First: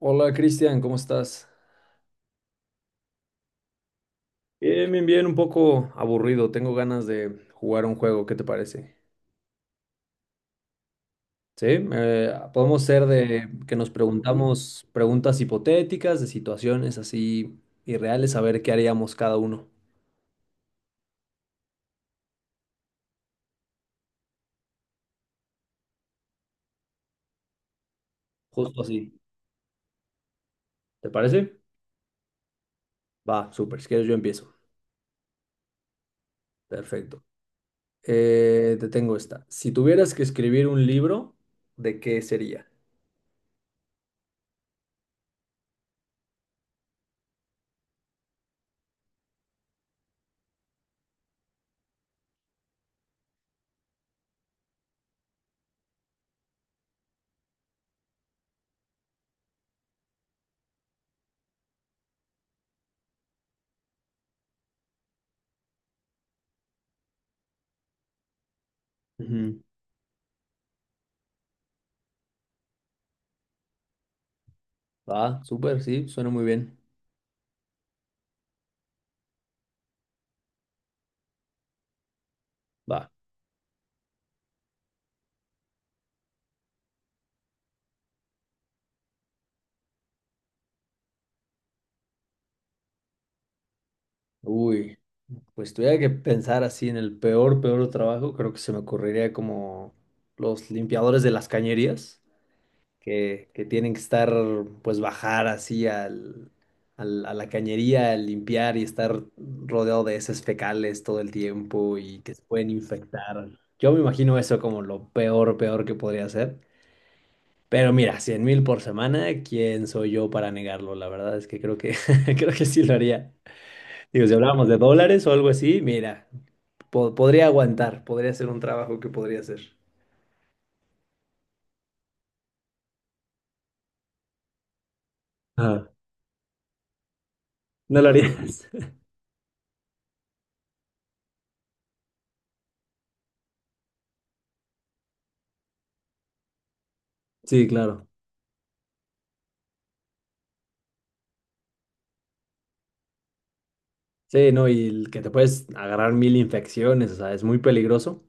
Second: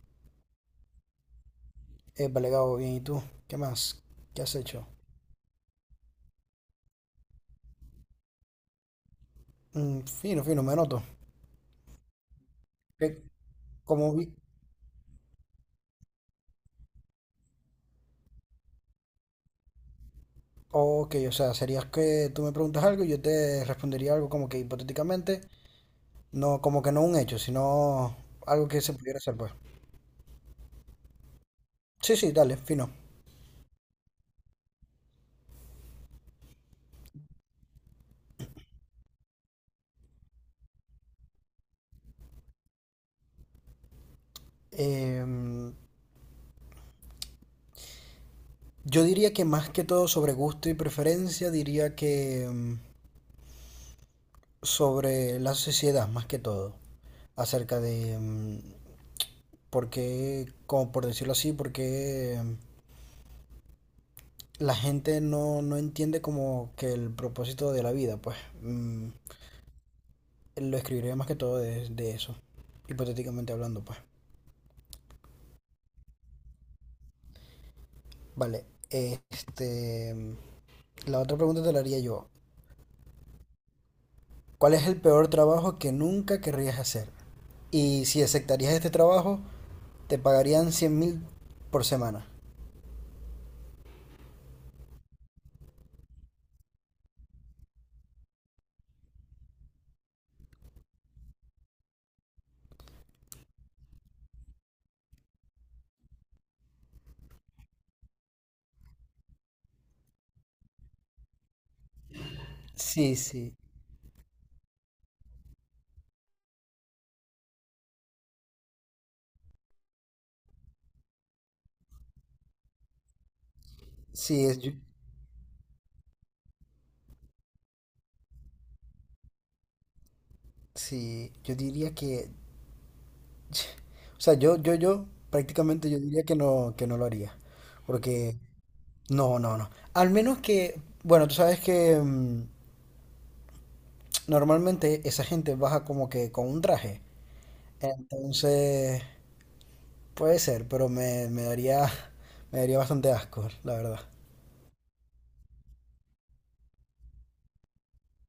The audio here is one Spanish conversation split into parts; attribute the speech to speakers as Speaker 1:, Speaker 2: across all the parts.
Speaker 1: Hola Cristian, ¿cómo estás?
Speaker 2: Épale, Gabo, bien, ¿y tú? ¿Qué más? ¿Qué has hecho?
Speaker 1: Bien, bien, bien, un poco aburrido. Tengo ganas de jugar un juego, ¿qué te parece?
Speaker 2: Mm, fino, fino, me noto.
Speaker 1: Sí, podemos ser
Speaker 2: Que
Speaker 1: de que nos
Speaker 2: como vi...
Speaker 1: preguntamos preguntas hipotéticas, de situaciones así irreales, a ver qué haríamos cada uno.
Speaker 2: Ok, o sea, serías que tú me preguntas algo y yo te respondería algo como que hipotéticamente, no, como que no un hecho, sino algo que
Speaker 1: Justo
Speaker 2: se pudiera
Speaker 1: así,
Speaker 2: hacer, pues.
Speaker 1: ¿te parece?
Speaker 2: Sí, sí, dale, fino.
Speaker 1: Va, súper, si quieres yo empiezo. Perfecto. Te tengo esta. Si tuvieras que escribir un libro, ¿de qué sería?
Speaker 2: Em, yo diría que más que todo sobre gusto y preferencia, diría que sobre la sociedad, más que todo. Acerca de por qué, como por decirlo así, por qué la gente no, no entiende como que el propósito de la vida, pues.
Speaker 1: Ujú.
Speaker 2: Lo escribiré más que todo de eso, hipotéticamente hablando, pues.
Speaker 1: Va, súper, sí, suena muy bien.
Speaker 2: Vale, este, la otra pregunta te la haría yo.
Speaker 1: Va.
Speaker 2: ¿Cuál es el peor trabajo que nunca querrías hacer? Y si aceptarías este trabajo, te pagarían 100.000 por semana.
Speaker 1: Uy. Pues tuviera que pensar así en el peor, peor trabajo, creo que se me ocurriría como los limpiadores de las cañerías, que tienen que estar, pues bajar así a la cañería, a limpiar y estar rodeado de heces fecales todo el tiempo y que se pueden
Speaker 2: Sí,
Speaker 1: infectar.
Speaker 2: sí,
Speaker 1: Yo me imagino eso como lo peor, peor que podría ser. Pero mira, 100.000 por semana, ¿quién soy yo para negarlo? La verdad es que creo que, creo que sí lo haría. Digo, si
Speaker 2: sí,
Speaker 1: hablábamos de dólares o algo así, mira, podría aguantar, podría ser un trabajo que podría hacer.
Speaker 2: sí, yo diría que, o sea, yo,
Speaker 1: Ajá,
Speaker 2: prácticamente yo diría que no lo haría,
Speaker 1: no lo
Speaker 2: porque
Speaker 1: harías.
Speaker 2: no, no, no. Al menos que, bueno, tú sabes que normalmente esa gente baja como que con un traje.
Speaker 1: Sí, claro.
Speaker 2: Entonces, puede ser, pero me daría bastante asco, la verdad.
Speaker 1: Sí, no, y el que te puedes agarrar mil infecciones, o sea, es muy peligroso,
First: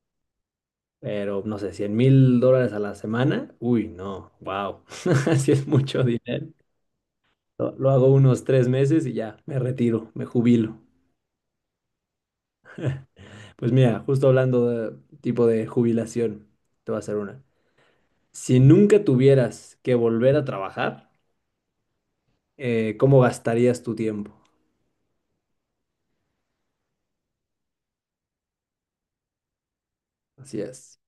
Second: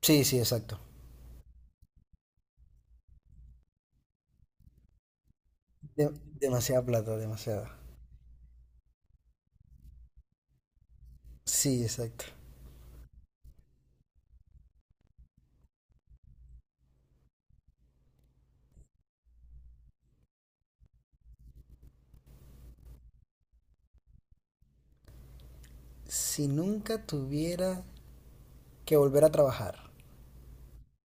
Speaker 2: Sí, sí, exacto.
Speaker 1: pero no sé, 100.000 dólares a la semana, uy, no, wow, así es mucho
Speaker 2: De-
Speaker 1: dinero.
Speaker 2: demasiada plata,
Speaker 1: Lo,
Speaker 2: demasiada.
Speaker 1: lo hago unos 3 meses y ya, me retiro, me jubilo.
Speaker 2: Sí, exacto.
Speaker 1: Pues mira, justo hablando de tipo de jubilación, te voy a hacer una. Si nunca tuvieras que volver a trabajar, ¿cómo gastarías tu tiempo?
Speaker 2: Si nunca tuviera que volver a trabajar,
Speaker 1: Así es.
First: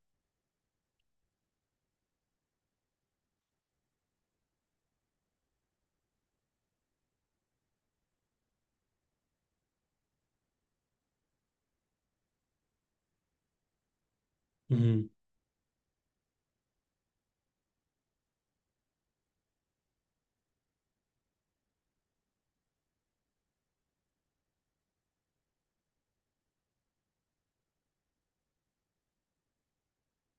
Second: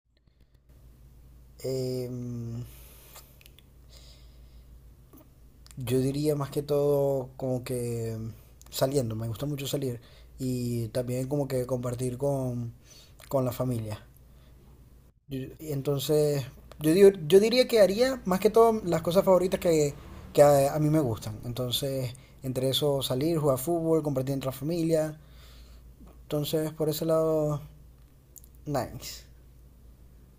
Speaker 2: em, yo diría más que todo como que saliendo, me gusta mucho salir y también como que compartir con la familia.
Speaker 1: Ujú.
Speaker 2: Entonces, yo diría que haría más que todo las cosas favoritas que a mí me gustan. Entonces, entre eso salir, jugar fútbol, compartir entre la familia. Entonces, por ese lado, nice.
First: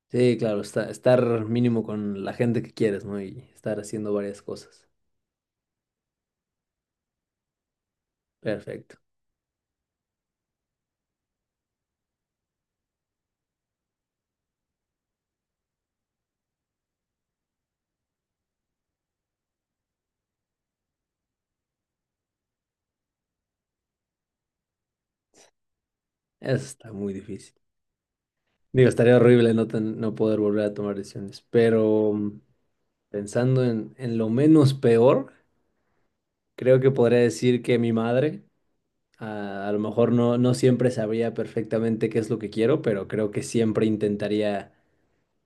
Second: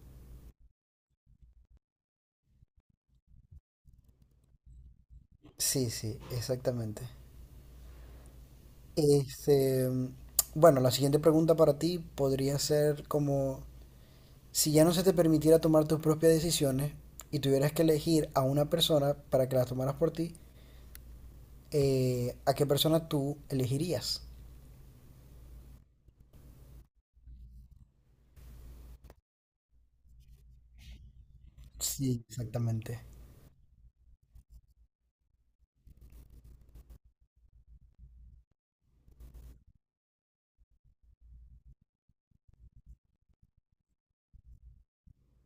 Speaker 1: Sí, claro, estar mínimo con la gente que quieres, ¿no? Y estar haciendo varias cosas.
Speaker 2: Sí, sí, exactamente.
Speaker 1: Perfecto.
Speaker 2: Este, bueno, la siguiente pregunta para ti podría ser como... Si ya no se te permitiera tomar tus propias decisiones y tuvieras que elegir a una persona para que las tomaras por ti, ¿a qué persona tú elegirías?
Speaker 1: Eso está muy difícil. Digo, estaría horrible no, no poder volver a tomar decisiones, pero
Speaker 2: Sí, exactamente.
Speaker 1: pensando en lo menos peor, creo que podría decir que mi madre, a lo mejor no siempre sabría perfectamente qué es lo que quiero, pero creo que siempre intentaría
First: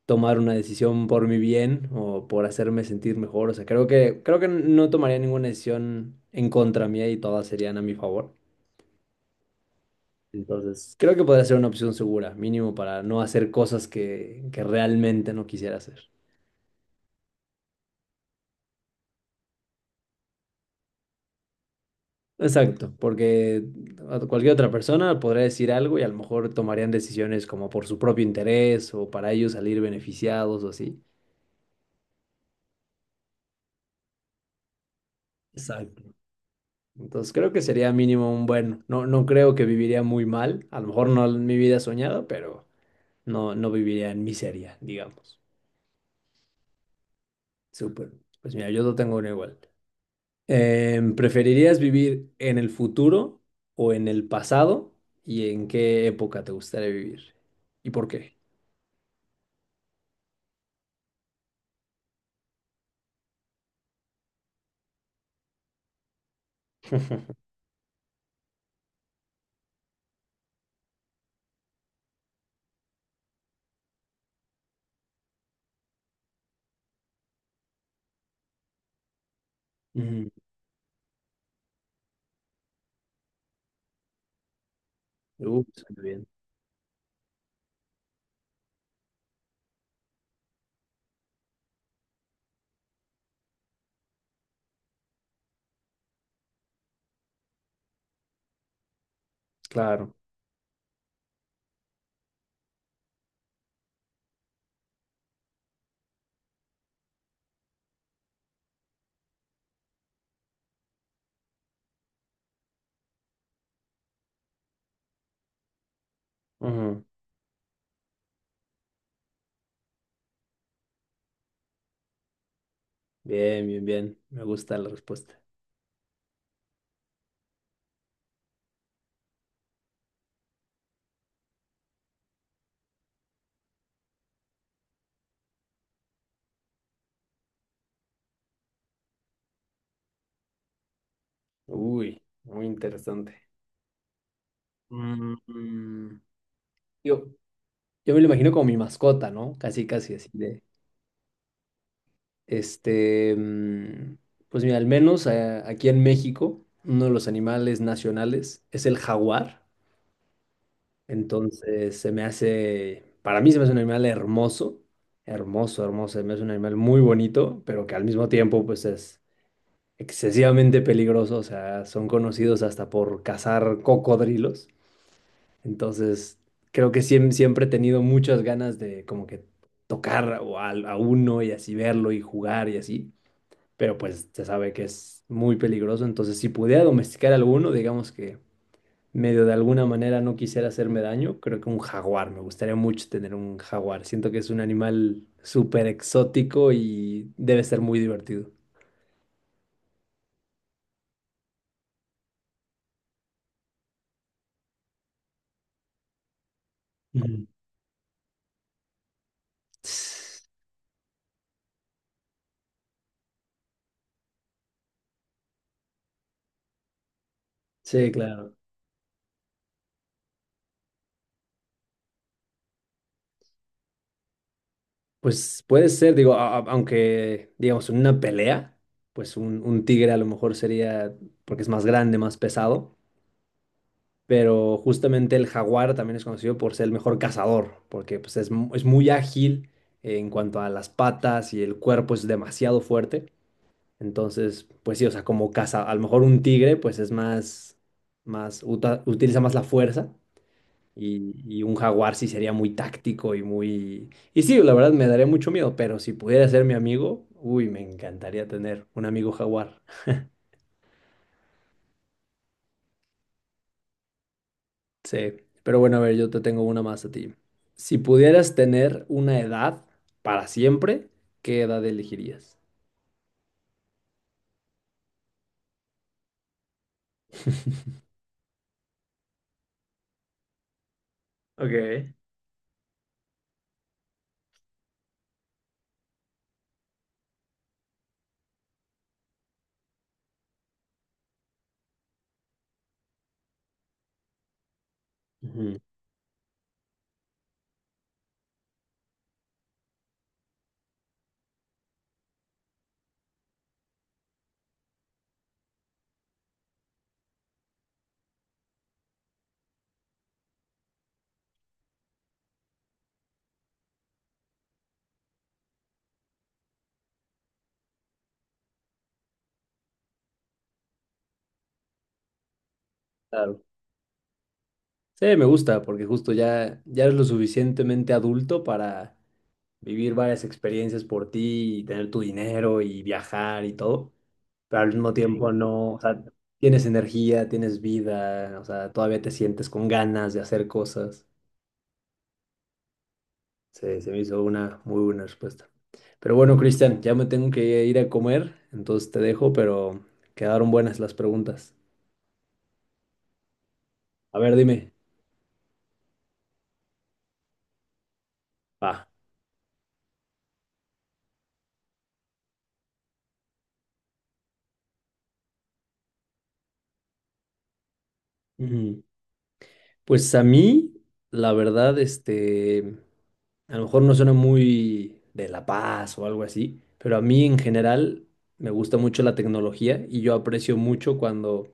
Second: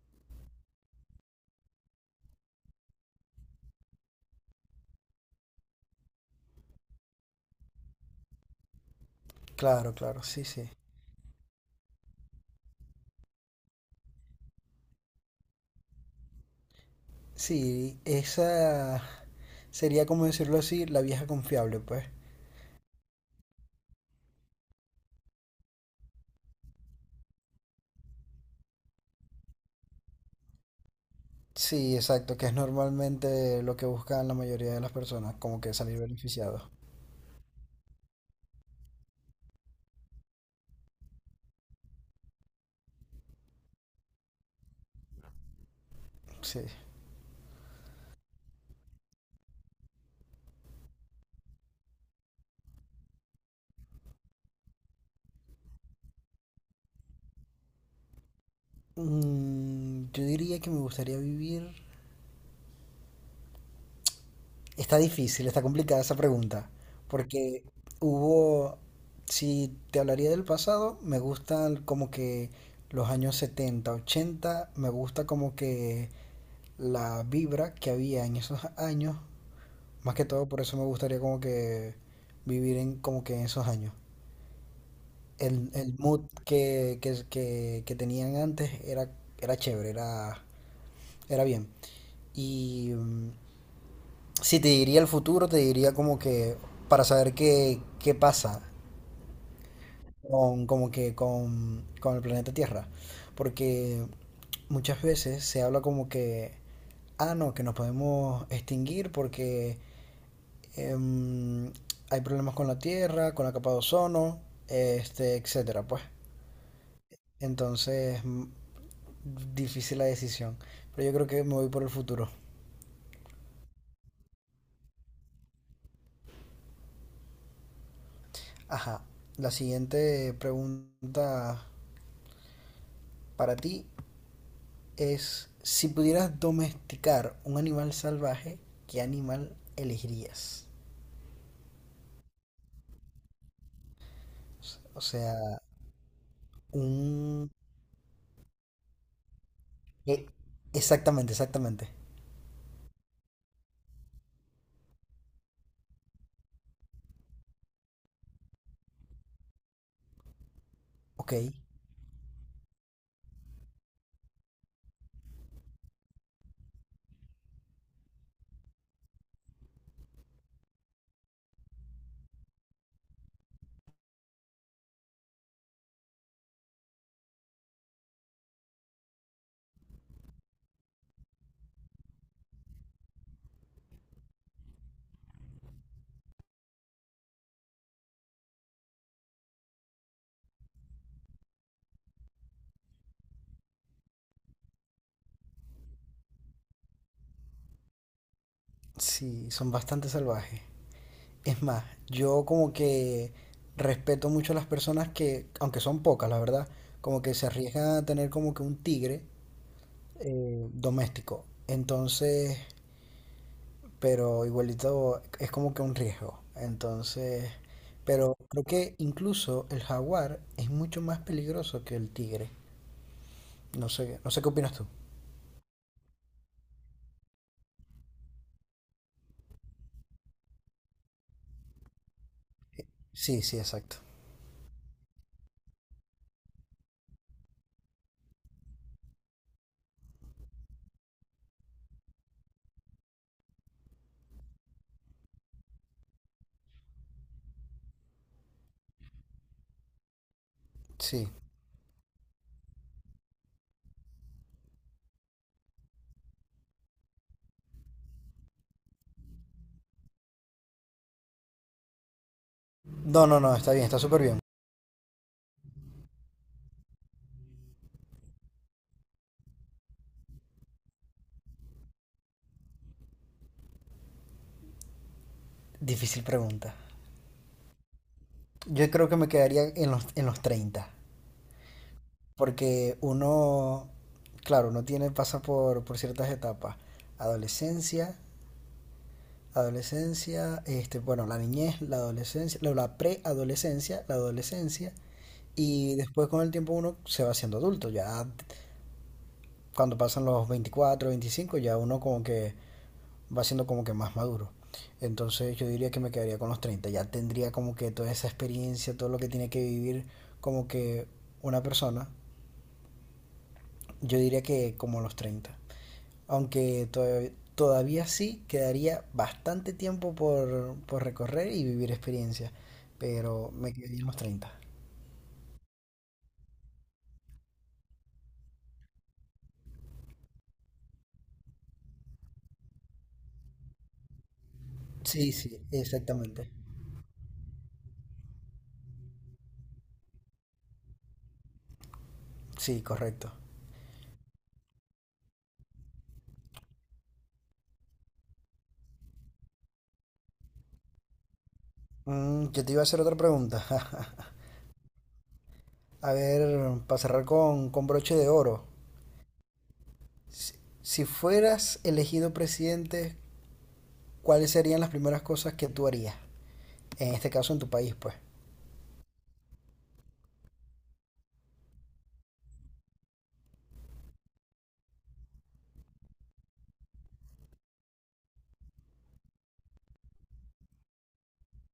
Speaker 1: tomar una decisión por mi bien o por hacerme sentir mejor. O sea, creo que no tomaría ninguna decisión en contra mía y todas serían a mi favor.
Speaker 2: Claro, claro, sí, sí.
Speaker 1: Entonces, creo que podría ser una opción segura, mínimo para no hacer cosas que realmente no quisiera hacer.
Speaker 2: Sí, esa sería como decirlo así, la vieja confiable, pues.
Speaker 1: Exacto, porque a cualquier otra persona podría decir algo y a lo mejor tomarían decisiones como por su propio interés o para ellos salir beneficiados o así.
Speaker 2: Sí, exacto, que es normalmente lo que buscan la mayoría de las personas, como que salir
Speaker 1: Exacto.
Speaker 2: beneficiados.
Speaker 1: Entonces creo que sería mínimo un bueno. No, no creo que viviría muy mal. A lo mejor no mi vida soñada, pero no, no viviría en miseria, digamos.
Speaker 2: Sí.
Speaker 1: Súper. Pues mira, yo no tengo uno igual. ¿Preferirías vivir en el futuro o en el pasado? ¿Y en qué época te gustaría vivir? ¿Y por qué?
Speaker 2: Yo diría que me gustaría vivir. Está difícil, está complicada esa pregunta, porque hubo, si te hablaría del pasado, me gustan como que los años 70 80, me gusta como que la vibra que había en esos años, más que
Speaker 1: Ujú.
Speaker 2: todo por eso me gustaría como que vivir en como que en esos años. El
Speaker 1: Suena
Speaker 2: mood
Speaker 1: bien.
Speaker 2: que tenían antes era, era chévere, era bien. Y si te diría el futuro, te diría como que para saber qué pasa
Speaker 1: Claro.
Speaker 2: como que con el planeta Tierra. Porque muchas veces se habla como que, ah, no, que nos podemos extinguir porque em, hay problemas con la Tierra, con la capa de ozono, este, etcétera, pues.
Speaker 1: Ujú.
Speaker 2: Entonces, difícil la decisión. Pero yo creo que me voy por el futuro.
Speaker 1: Bien, bien, bien. Me gusta la respuesta.
Speaker 2: Ajá. La siguiente pregunta para ti es, si pudieras domesticar un animal salvaje, ¿qué animal elegirías?
Speaker 1: Uy, muy interesante.
Speaker 2: O
Speaker 1: Mm,
Speaker 2: sea,
Speaker 1: mm. Yo,
Speaker 2: un...
Speaker 1: yo me lo imagino como mi mascota, ¿no? Casi, casi
Speaker 2: e-
Speaker 1: así de.
Speaker 2: Exactamente, exactamente.
Speaker 1: Este, pues mira, al menos aquí en México, uno de los animales nacionales es el jaguar.
Speaker 2: Ok,
Speaker 1: Entonces, se me hace, para mí se me hace un animal hermoso, hermoso, hermoso. Se me hace un animal muy bonito, pero que al mismo tiempo, pues es excesivamente peligroso. O sea, son conocidos hasta por cazar cocodrilos. Entonces, creo que siempre he tenido muchas ganas de como que tocar o a uno y así verlo y jugar y así, pero pues se sabe que es muy peligroso, entonces si pudiera domesticar alguno, digamos que medio de alguna manera no quisiera hacerme daño, creo que un jaguar, me gustaría mucho tener un jaguar, siento que es un animal súper exótico y debe ser muy divertido.
Speaker 2: sí, son bastante salvajes. Es más, yo como que respeto mucho a las personas que, aunque son pocas, la verdad, como que
Speaker 1: Ujú.
Speaker 2: se arriesgan a tener como que un tigre doméstico. Entonces, pero igualito es como que un riesgo. Entonces,
Speaker 1: Sí,
Speaker 2: pero
Speaker 1: claro.
Speaker 2: creo que incluso el jaguar es mucho más peligroso que el tigre. No sé, no sé qué opinas tú.
Speaker 1: Pues puede ser, digo, aunque digamos en una pelea, pues un tigre a lo mejor sería, porque es más grande, más pesado,
Speaker 2: Sí, sí, exacto.
Speaker 1: pero justamente el jaguar también es conocido por ser el mejor cazador, porque pues, es, es muy ágil en cuanto a las patas y el cuerpo es demasiado fuerte. Entonces, pues sí, o sea, como caza, a lo mejor un tigre pues es más, más, utiliza más la fuerza
Speaker 2: Sí.
Speaker 1: y un jaguar sí sería muy táctico y muy... Y sí, la verdad me daría mucho miedo, pero si pudiera ser mi amigo, uy, me encantaría tener un amigo jaguar.
Speaker 2: No, no, no, está bien, está súper bien.
Speaker 1: Sí, pero bueno, a ver, yo te tengo una más a ti. Si pudieras tener una edad para siempre, ¿qué edad elegirías?
Speaker 2: Difícil pregunta. Yo creo que me quedaría en los 30,
Speaker 1: Ok.
Speaker 2: porque uno, claro, uno tiene, pasa por ciertas etapas. Adolescencia, adolescencia, este, bueno, la niñez, la adolescencia, la preadolescencia, la adolescencia,
Speaker 1: Ujú,
Speaker 2: y después con el tiempo uno se va haciendo adulto, ya cuando pasan los 24 25 ya uno como que va siendo como que más maduro. Entonces yo diría que me quedaría con los 30, ya tendría como que toda esa experiencia, todo lo que tiene que vivir como que una persona, yo diría que como los 30. Aunque todavía, todavía sí quedaría bastante tiempo por recorrer y vivir experiencias, pero
Speaker 1: claro.
Speaker 2: me quedaría en los 30.
Speaker 1: Sí, me gusta porque justo ya, ya eres lo suficientemente adulto para vivir varias experiencias por ti y tener tu dinero y viajar y todo, pero al mismo, sí,
Speaker 2: Sí,
Speaker 1: tiempo
Speaker 2: sí,
Speaker 1: no, o sea,
Speaker 2: exactamente.
Speaker 1: tienes energía, tienes vida, o sea, todavía te sientes con ganas de hacer cosas.
Speaker 2: Sí, correcto.
Speaker 1: Se me hizo una muy buena respuesta. Pero bueno, Cristian, ya me tengo que ir a comer, entonces te dejo, pero quedaron buenas las preguntas.
Speaker 2: Yo te iba a hacer otra pregunta.
Speaker 1: A ver, dime.
Speaker 2: A ver, para cerrar con broche de oro.
Speaker 1: Va.
Speaker 2: Si, si fueras elegido presidente, ¿cuáles serían las primeras cosas que tú harías? En este caso, en tu país, pues.
Speaker 1: Ujú. Pues a mí, la verdad, este, a lo mejor no suena muy de La Paz o algo así, pero a mí en general me gusta mucho la tecnología y yo aprecio mucho cuando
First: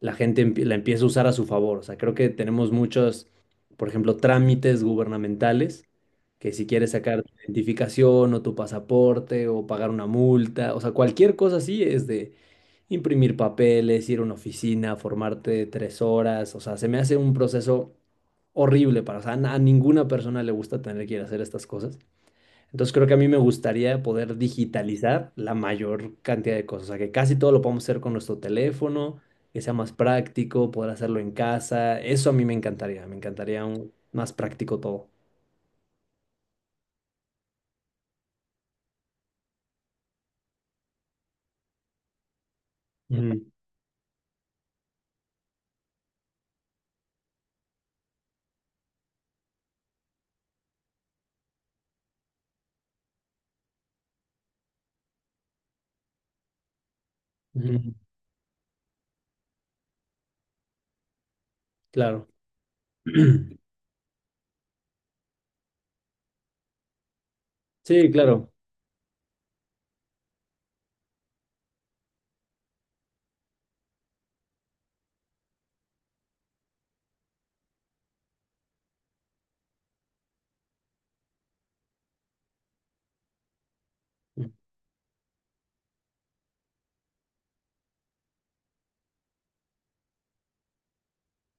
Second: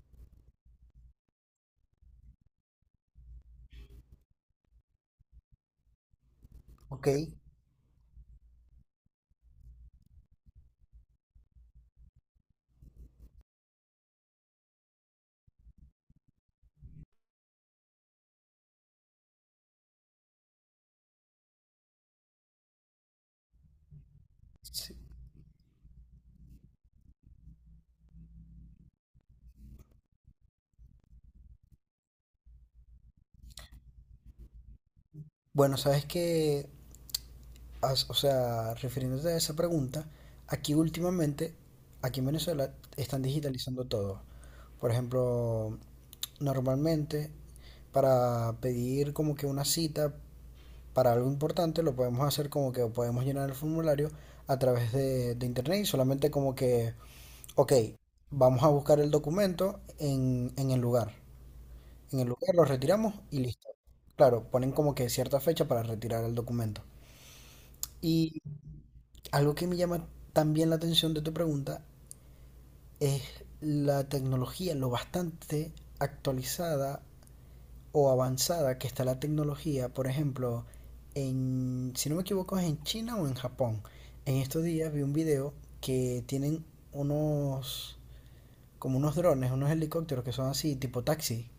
Speaker 1: la gente la empieza a usar a su favor. O sea, creo que tenemos muchos, por ejemplo, trámites gubernamentales, que si quieres
Speaker 2: Ok.
Speaker 1: sacar tu identificación o tu pasaporte o pagar una multa, o sea, cualquier cosa así es de imprimir papeles, ir a una oficina, formarte 3 horas. O sea, se me hace un proceso horrible para, o sea, a ninguna persona le gusta tener que ir a hacer estas cosas. Entonces creo que a mí me gustaría poder
Speaker 2: Sí.
Speaker 1: digitalizar la mayor cantidad de cosas, o sea, que casi todo lo podamos hacer con nuestro teléfono, que sea más práctico, poder hacerlo en casa, eso a mí me encantaría más práctico todo.
Speaker 2: Bueno, sabes que, o sea, refiriéndote a esa pregunta, aquí últimamente, aquí en Venezuela, están
Speaker 1: Ujú,
Speaker 2: digitalizando todo. Por ejemplo, normalmente, para pedir como que una cita para algo importante lo podemos hacer como que podemos llenar el formulario a través de internet y solamente como que, ok,
Speaker 1: ujú,
Speaker 2: vamos a buscar el documento en el lugar. En
Speaker 1: claro.
Speaker 2: el lugar lo retiramos y listo. Claro, ponen como que cierta fecha para retirar el documento.
Speaker 1: Sí,
Speaker 2: Y
Speaker 1: claro.
Speaker 2: algo que me llama también la atención de tu pregunta es la tecnología, lo bastante actualizada o avanzada que está la tecnología, por ejemplo, si no me equivoco, es en China o en Japón. En estos días vi un video que tienen unos, como unos drones, unos helicópteros que son así, tipo taxi.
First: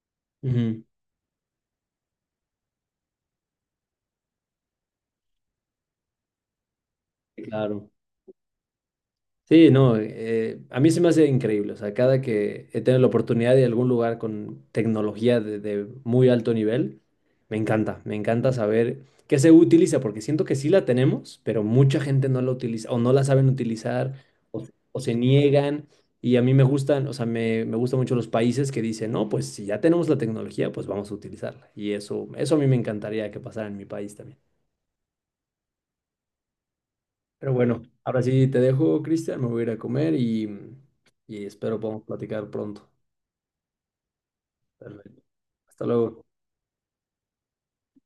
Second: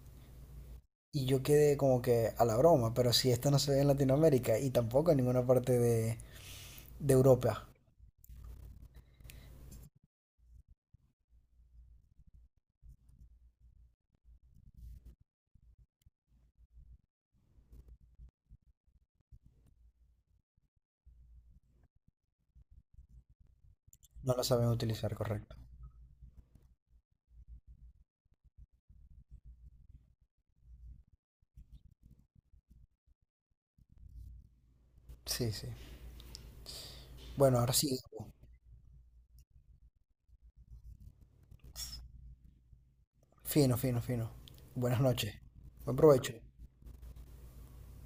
Speaker 1: Ujú,
Speaker 2: Y yo quedé como que a la broma, pero si esto no se ve en Latinoamérica y tampoco en ninguna parte de Europa,
Speaker 1: claro. Sí, no, a mí se me hace increíble, o sea, cada que he tenido la oportunidad de algún lugar con tecnología de muy alto nivel, me encanta saber qué se utiliza, porque siento que sí la tenemos, pero mucha gente no la utiliza o no la saben utilizar
Speaker 2: no lo
Speaker 1: o,
Speaker 2: saben
Speaker 1: o se
Speaker 2: utilizar, correcto.
Speaker 1: niegan y a mí me gustan, o sea, me gustan mucho los países que dicen, no, pues si ya tenemos la tecnología, pues vamos a utilizarla y eso a mí me encantaría que pasara en mi país también.
Speaker 2: Sí, sí.
Speaker 1: Pero
Speaker 2: Bueno, ahora
Speaker 1: bueno,
Speaker 2: sí.
Speaker 1: ahora sí te dejo, Cristian, me voy a ir a comer y espero podamos platicar pronto.
Speaker 2: Fino, fino, fino. Buenas
Speaker 1: Perfecto.
Speaker 2: noches.
Speaker 1: Hasta
Speaker 2: Buen
Speaker 1: luego.
Speaker 2: provecho.